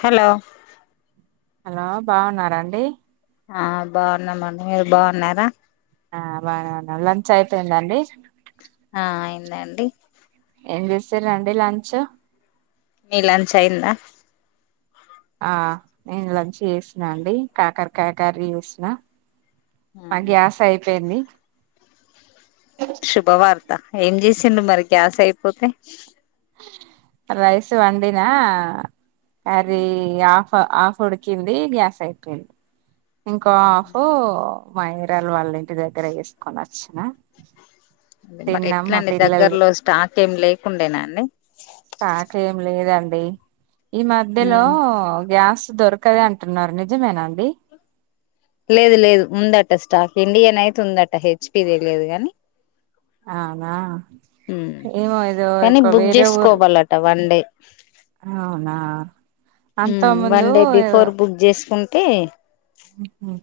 Hello hello బావున్నార అండి ఆ బావున్నమండి మీరు బావున్నరా చైపోందండి ఆ ఐందండి ఎం చేసిర్రండి లంచ్ మి లంచ్ అయిందా ఆ నేన్ లంచ్ చేశ్నా అండి కాకర్కాయ కర్రీ చేశ్న మా గ్యాస్ ఐపోయింది శుభవార్త ఏం చేసింరు మరి గ్యాస్ ఐపోతే రైస్ వండిన కరీ ఆఫ్ ప ఆఫ్ ఉడ్కింది గ్యాస్ ఐపోయింది ఇంకొ ఆఫు మా ఏరియాలో వాళ్ళ ఇంటి దగ్గర జేస్కొన్ ఒచ్చిన మరెట్ల అండి దగ్గర్లో స్టాక్ ఏం లేకుండెనా అండి స్టాక్ ఎం లేదం ఈ మధ్యలో గ్యాస్ దొరకది అంటున్నారు నిజమేనా అండి లేదు లేదు ఉందట స్టాక్ ఇండియన్ అయితే ఉందట హెచ్ పి ది తెలియదు గాని అవునా ఉమ్ ఏమో ఏదో కానీ ఇక బుక్ వేరే ఊరు చేసుకోవాలట వన్ డే అవునా అంత ఉమ్ ముందు వన్ డే బిఫోర్ బుక్ చేసుకుం టే మ్ హ్మ్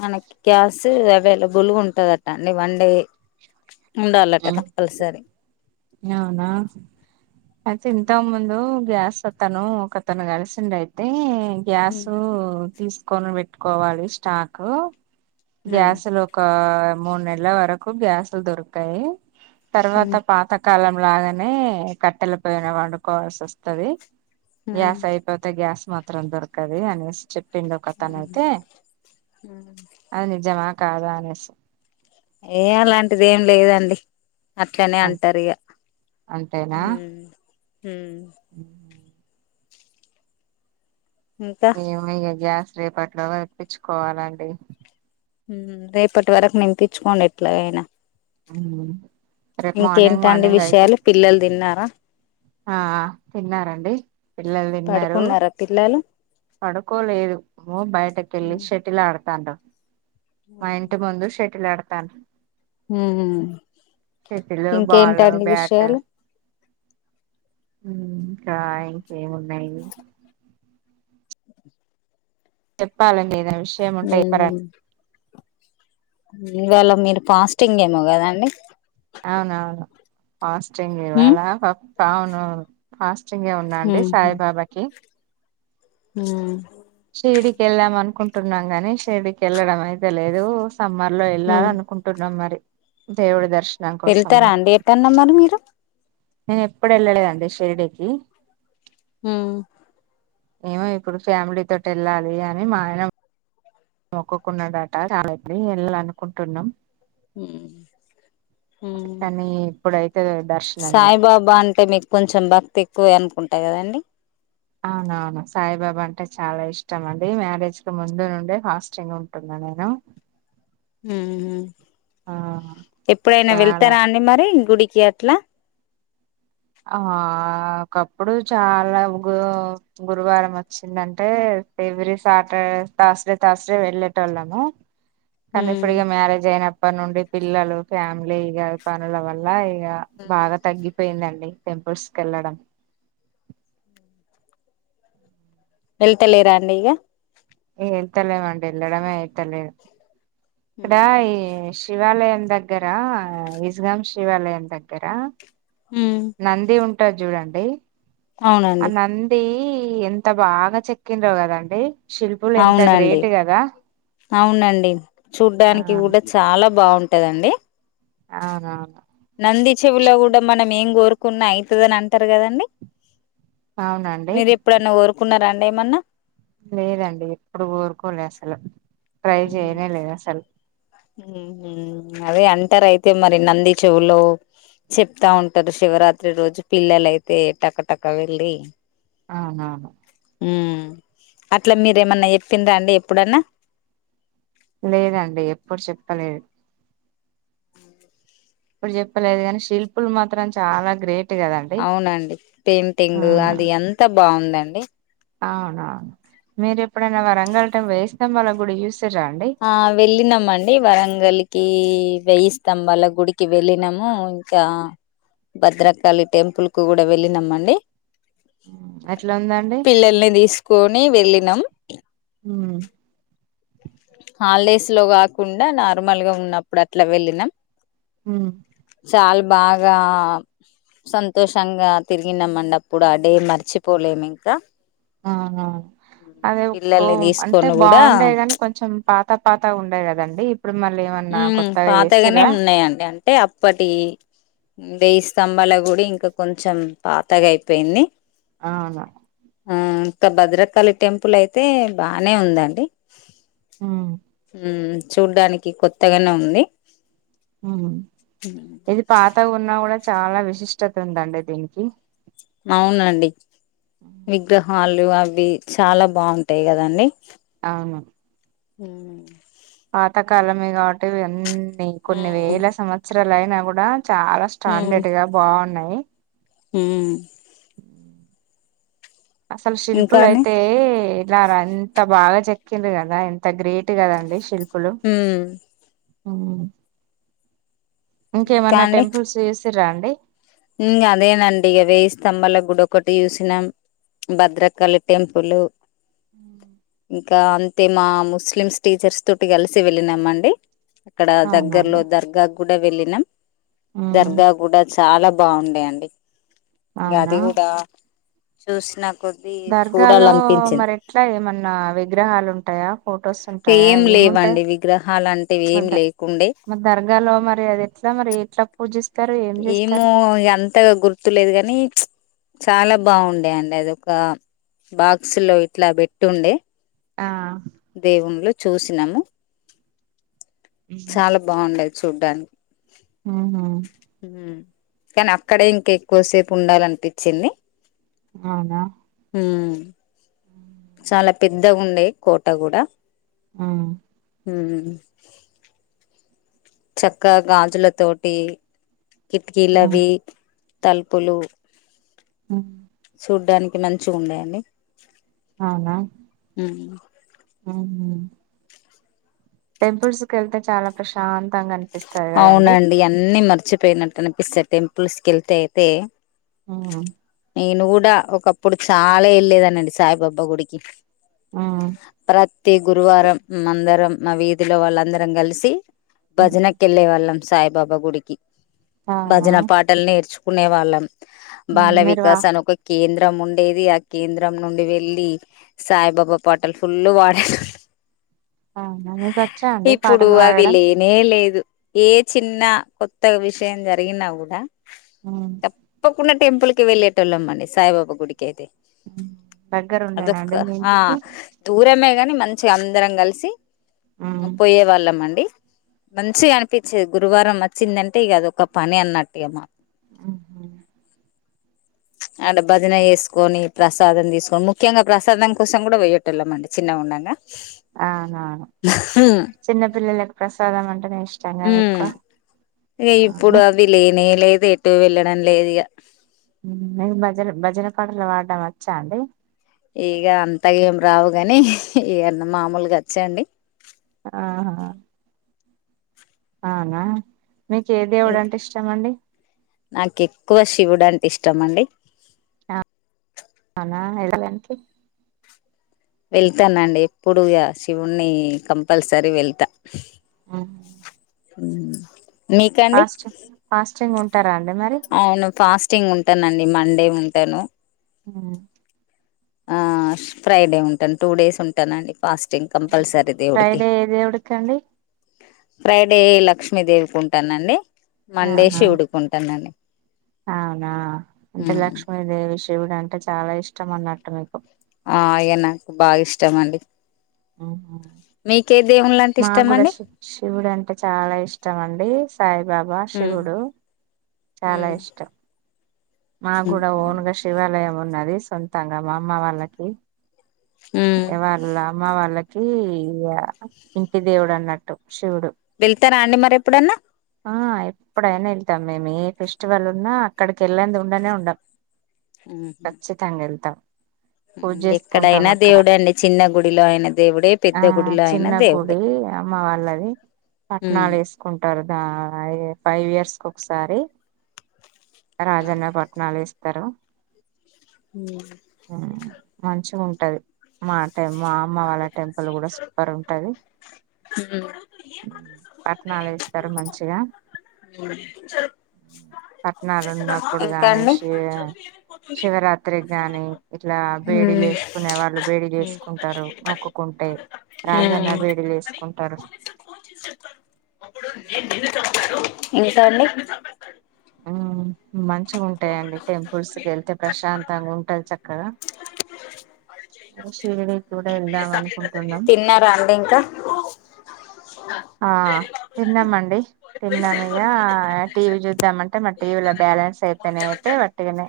మనకి గ్యాస్ అవైలబుల్ ఉంటదట అండి వన్ డే ఉండాలట కంపల్సరీ అవునా అయితే ఇంత ముందు గ్యాస్ అతను ఒకతను గలిసిండు అయితే గ్యాస్ ఉమ్ తీసుకొని పెట్టుకోవాలి స్టాక్ గ్యాసులు ఒక మూడు నెలల వరకు గ్యాసులు దొరకాయి తర్వాత ఉమ్ పాతకాలం లాగానే కట్టెల పోయిన వండుకోవాల్సి వస్తది గ్యాస్ అయిపోతే గ్యాస్ మాత్రం దొరకది అనేస్ చెప్పిండు ఒక ఆతను అయితే అది నిజమా కాదా అనేసి ఏ అలాంటిది ఏం లేదండి అట్లనే అంటారు ఇగ అంతేనా ఉమ్ ఉమ్ ఇంకా ఏమో ఇగ గ్యాస్ రేపట్లోగ తెప్పిచ్చుకోవాలండి మ్ రేపటి వరకు నింపించుకోండి ఎట్లాయినా మ్ ఇంకెంటండీ విషయాలు పిల్లలు తిన్నారా ఆ తిన్నారండి పిల్లలు తిన్నారు పడుకున్నారా పిల్లలు పడుకోలేదు బయటకెళ్ళి షటిల్ ఆడతాండ్రు మా ఇంటి ముందు షెటిల్ ఆడతాండ్రు షెటిల్ బాల్ ఇంకేంటండి బ్యాట్ విషయాలు ఉమ్ ఇంకా ఇంకేమున్నాయి చెప్పాలి అండి ఏదైనా విషయంముంటె చెప్పరాదు ఇవాళ మీరు ఫాస్టింగ్ ఏమో కదాండి అవునవును ఫాస్ట్ంగ్ ఇవాల అవును ఫాస్ ఫాస్టింగ్ ఏ ఉన్నాండి సాయిబాబాకి మ్ షిరిడి కి వెళ్ళాం అనుకుంటున్నాం గాని షిర్డికి వెళ్ళడం అయితే లేదు సమ్మర్ లో వెళ్ళాలనుకుంటున్నాం మరి దేవుడి ద వెళ్తారా అండి ఎటన్నా మరి మీరు నేనెప్పుడు వెళ్ళలేదండి షిరిడి కి మ్ ఏమో ఎప్పుడు ఫ్యామిలీ తోటి వెళ్ళాలి అని మా ఆయన మొక్కుకున్నాడట రాలని వెళ్ళ అనుకుంటున్నాం మ్ మ్ కానీ ఇప్పుడైతే దర్శనం ఇగ సాయిబాబా అంటే మీక్ కొంచెం భక్తి ఎక్కువే అనుకుంటా కదండి అవునవును సాయిబాబా అంటే చాలా ఇష్టం అండి మ్యారేజ్ కు ముందు నుండి ఫాస్టింగ్ ఉంటున్నా నేను మ్ ఆ ఎప్పుడైనా చాలా వెళ్తారా అండి మరి గుడి కి అట్లా ఆ ఒకప్పుడు చాలా గు గురువారం వచ్చిందంటే ఎవ్రి సా ట్ తాజ్ డే తజ్ డే వెళ్లే టోళ్ళము కానీ ఇప్పుడు ఇగ మ్యారేజ్ అయినప్పటి నుండి పిల్లలు ఫ్యామిలీ ఇగ పనుల వల్ల ఇగ బాగా తగ్గిపోయిందండి టెంపుల్స్ కెళ్ళడం వెళ్తలేరా అండి ఇగ ఇగ ఏళ్తాలేం అండి ఎల్లడమే అయితలే ఇక్కడ ఈ శివాలయం దగ్గరా విజగాం శివాలయం దగ్గరా ఉమ్ నంది ఉంటాద్ జుడండి ఆ అవునండి నంది ఎంత బాగా చెక్కిండ్రో గదండి శిల్పులు ఎంత అవునండి గ్రేట్ గదా అవునండి చూడ్డానికి గూడా చాలా బాగుంటదండి అవునవును నంది చెవుల గూడా మనం ఏం కోర్ కున్నా అయితదని అంటారు గదండి అవునండి మీరు ఎప్పుడన్న కోరుకున్న రండి ఏమన్నా లేదండి ఎప్పుడు కోరుకోలే అసలు ట్రై చేయనే లేద్ అసల్ మ్ హు అదే అంటారు అయితే మరి నంది చెవులో చెప్తా ఉంటారు శివరాత్రి రోజు పిల్లలైతే టకటక వెళ్ళి అహా మ్ అట్లా మీరేమన్నా చెప్పింరా అండి ఎప్పుడన్నా లేదండి ఎప్పుడు చేప్పలేద్ ఎప్పుడు చెప్పలేదు గనీ శిల్పులు మాత్రం చాలా గ్రేట్ కదండి అవునండి ఆ పెయింటింగ్ అది అంత బాగుందండి అవున మీరు ఎప్పుడైనా వరంగల్ టైం వేయి స్థంబాల గుడి జూస్ ఆ వెళ్ళినమండి వరంగల్కీ వేయి స్తాంబాల గుడికి వెళ్ళినము ఇంకా భద్రకాళి టెంపుల్ కు గూడా వెళ్ళినమండి హ్మ్. ఎట్లా ఉందండి పిల్లల్ని తిస్కొని వెళ్ళినాం హ్మ్. హాలిడేస్ లో గకుండా నార్మల్గా ఉన్నప్పుడు అట్లా వెళ్ళినాం హ్మ్. చాల్ బాగా సంతోషంగా తిరిగినమండి అప్పుడు అ డే మర్చిపోలేము ఇంకా ఆహా అదే ఒక్కో పిల్లల్ని అంటే తీసుకొని కూడా బాగుండే గాని కొంచం పాత పాతగుండే కదండి ఇప్పుడు మళ్ళీ ఏమన్నా మ్ కొత్తగా పాతగానే చేసిర్రా ఉన్నాయండి అంటే అప్పటియి వెేయి స్తంభాల గుడి ఇంకా కొంచం పాతగైపోయింది ఆహా ఆ ఇంకా భద్రకాళి టెంపుల్ అయితే బానే ఉందండి హ్మ్. మ్ చూడ్డానికి కొత్తగానే ఉంది మ్ ఇది పాతగున్నా కుడా చాలా విశిష్టత ఉందండి దీనికి లు అవి చాలా బాగుంటాయి కదండి అవును మ్ పాతకాలమే కాబట్టి ఇవన్ని ఇంకొన్ని మ్మ్ వేల సంవత్సరాలు అయినా గుడా చాలా స్టాండర్డ్ గా బాగున్నాయ్ మ్ అసల్ ఇంకా అండి శిల్పులైతే లరా ఎంత బాగా చెక్కింన్రు గదా ఎంత గ్రేట్ కదండి శిల్ హు మ్ మ్ ఇంకా ఇంకేమన్నా అండి టెంపుల్స్ చూసిరా అండి ఇంగ అదేనండి ఇగ వేయి స్తంభాల గుడ ఒకటి చూసినాం భద్రకళి టెంపుల్ ఇంకా అంతే మా ముస్లిమ్స్ టీచర్స్ తోటి కలిసి వెళ్ళినాం అండి అక్కడ దగ్గర్లో అవునండి దర్గా కూడా వెళ్ళినం ఉమ్ దర్గా కూడా చాలా బాగుండేయండి ఇంగ అవునా అది కూడా చూసినం దర్గాలో మరి ఎట్లా ఏమన్నా విగ్రహాలు ఉంటాయా ఫొటోస్ ఉంటాయా ఏం ఏముంటాయి లేవండి విగ్రహాలు అంటివి మార్ ఏం ద లేకుండే దర్గాలో మరి అది ఎట్ ఎట్లా మరి ఎట్లా పూజిస్తారు ఏం ఏమో చేస్తారు ఇగ అంతగా గుర్తులేదు కాని చాలా బాగుండే అండి అది ఒక బాక్స్ లో ఇట్లా పెట్టుండే ఆ దేవున్లు చూసినాము చాలా బాగుండే చూడ్డాన్ ఆ హా కానీ అక్కడే ఇంకా ఎక్కువసేపు ఉండాలనిపించింది అవునా ఉమ్ చాలా పెద్దగుండే కోట కూడా అ మ్ చేక్క గాజుల తోటి కిటికీలవి తలుపులు చూడ్డానిక్ మంచిగుండే అండి అవునా మ్ హు టెంపుల్స్ కెళ్తే చాలా ప్రశాంత్ అవునండి అన్ని మర్చిపోయినట్టు అనిపిస్తాయి టెంపుల్స్ కెళ్తే అయితే ఆ నేను కూడా ఒకప్పుడు చాలా వెళ్ళలేదనండి సాయిబాబా గుడికి ఉమ్ ప్రతి గురువారం మందరం మా వీధిలో వాళ్ళందరం కలిసి ఉమ్ భజనకెళ్ళే వాళ్ళం సాయిబాబా గుడికి అవునా భజన పాటలు నేర్చుకునే వాళ్ళం మీరు వా బాలవికాస అన్ ఒక కేంద్ ద్రం ఉండేది ఆ కేంద్రం నుండి వెళ్ళలి సాయిబాబా పాటలు ఫుల్ పాడేటోళ్లు అవున మిక్ అచ్చా అండి పాటలు పాడడం ఏ లేదు ఏ చిన్న కొత్త విషయం జరిగినా కూడా ఉమ్ తప్పకుండా టెంపుల్ కి వెళ్ళేటోల్లమండి సాయిబాబా గుడికైతే ఉమ్ దగ్గర అదొక్క ఉండేనండి మీ ఆ ఇంటికి దూరమే కానీ మంచిగా అందరం కలిసి ఉమ్ పోయే వాళ్ళం అండి మంచి అనిపించేది గురువారం అచ్చిందంటే ఇగా అదొక పని అన్నట్టిగామక్ ఉహు ఆడ భజన చేసుకొని ప్రసాదం తీసుకొని ముఖ్యంగా ప్రసాదం కోసం కూడా పోయేటోల్లమండి చిన్నగుండంగా అగ చిన్నపిల్లక్ ప్రసాదం అంటనే మ్ ఇగ ఇప్పుడు మీ అవి లేనే లేదు ఎటు వెళ్ళడం లేదు ఇగా మిక్ భజన భజన పాటలు పాడడం వచ్చా అండి ఇగ అంతగెం రావు గాని ఇగ మామూలుగా వచ్చండీ ఆహా అవునా మిక్ ఏ దేవుడు ఇంకా అంటే ఇష్టమండి నాకు ఎక్కువ శివుడు అంటే ఇష్టం అండి అవునా [inaudible] వెళ్తానండి ఎప్పుడిగా శివుణ్ణి కంపల్సరీ వెళ్తా ఆ మ్ ఫస్ట్ంగ్ ఫాస్టింగ్ ఉంటారా అండి. మరి అవును ఫాస్టింగ్ ఉంటానండి మండే ఉంటాను. హ్మ్ ఆ ఫ్రైడే ఉంటాను టూ డేస్ ఉంటానండి ఫాస్టింగ్ కంపుల్సరీ దేవుడికి. ఫ్రైడే ఏ దేవుడికండి ఫ్రైడే లక్ష్మీదేవికి ఉంటానండి మండే ఆహా శివుడికి ఉంటానండి. అవునా అంటే ఉమ్ లక్ష్మీదేవి శివుడు అంటే చాలా ఇష్టం అన్నట్టు మీకు. ఆహ్ ఇగ నాకు బాగా ఇష్టం అండి. ఉమ్. దేవునులంటే. మాకు కూడా శి శివుడు అంటే చాలా ఇష్టం అండి. సాయిబాబా ఉమ్ శివుడు. చాలా ఇష్టం. మాకు ఉమ్ కూడా ఓన్గా శివాలయం ఉన్నది సొంతంగా మా అమ్మ వాళ్ళకి. ఉమ్ ఇగ వాళ్ళ అమ్మ వాళ్ళకి ఇంటి దేవుడు అన్నట్టు శివుడు. వెళ్తారా అండి మరి ఎప్పుడన్నా. ఆహ్ ఎప్పుడైనా వెళ్తాం మేము ఏ ఫెస్టివల్ ఉన్న అక్కడికి వెళ్ళంది ఉండనే ఉండం. ఉహు కచ్చితంగా ఎల్తామ్. పూజ చేసుకుంటాం ఎక్కడైనా అక్కడ దేవుడే అండి చిన్న గుడిలో అయిన దేవుడే పెద్ద ఆహ్ గుడిలో అయిన చిన్న దేవుడే గుడి. అమ్మ వాళ్ళది ఉమ్ పట్నాలు వేసుకుంటారు. దా ఇగ ఫైవ్ ఇయర్స్ కి ఒకసారి. రాజన్న పట్నాలు వేస్తారు. హ్మ్. మంచిగుంటది మా అంటే మ. అమ్మ వాళ్ళ టెంపుల్ కూడా సూపర్ ఉంటది. పట్నాలు వెస్తారు మంచిగా. పట్టనాలు ఉన్నప్పుడు ఇంకా గని అండి ష్. శివరాత్రి కి గాని. ఇట్లా బేడిలు వేసుకునే వాళ్ళు బేడిలు వెసుకుంటారు మొక్కుకుంటే. రాజన్న బేడిలు వేసుకుంటారు. ఇంకా అండి. హ్మ్ మంచిగా ఉంటాయండి టెంపుల్స్ కి వెళ్తే ప్రశాంతంగా ఉంటది చక్కగా. శివుడికి కూడా ఏళదాం అని. తిన్నారా అండి ఇంకా. ఆహ్ తిన్నామండి తినం ఇగ టీవి చూదాం అంటే మా టీవీ లో బ్యా. బ్యాలెన్స్ అయిపోయినాయి అయితే ఒట్టిగనే.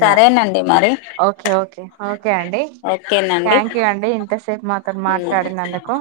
సరేనండి మరి. Okay okay okay. ఓకే అండి ఓకేనండి థ్యాంక్ యూ అండి ఇంతసేపు మాతో మాట్లాడినందుకు.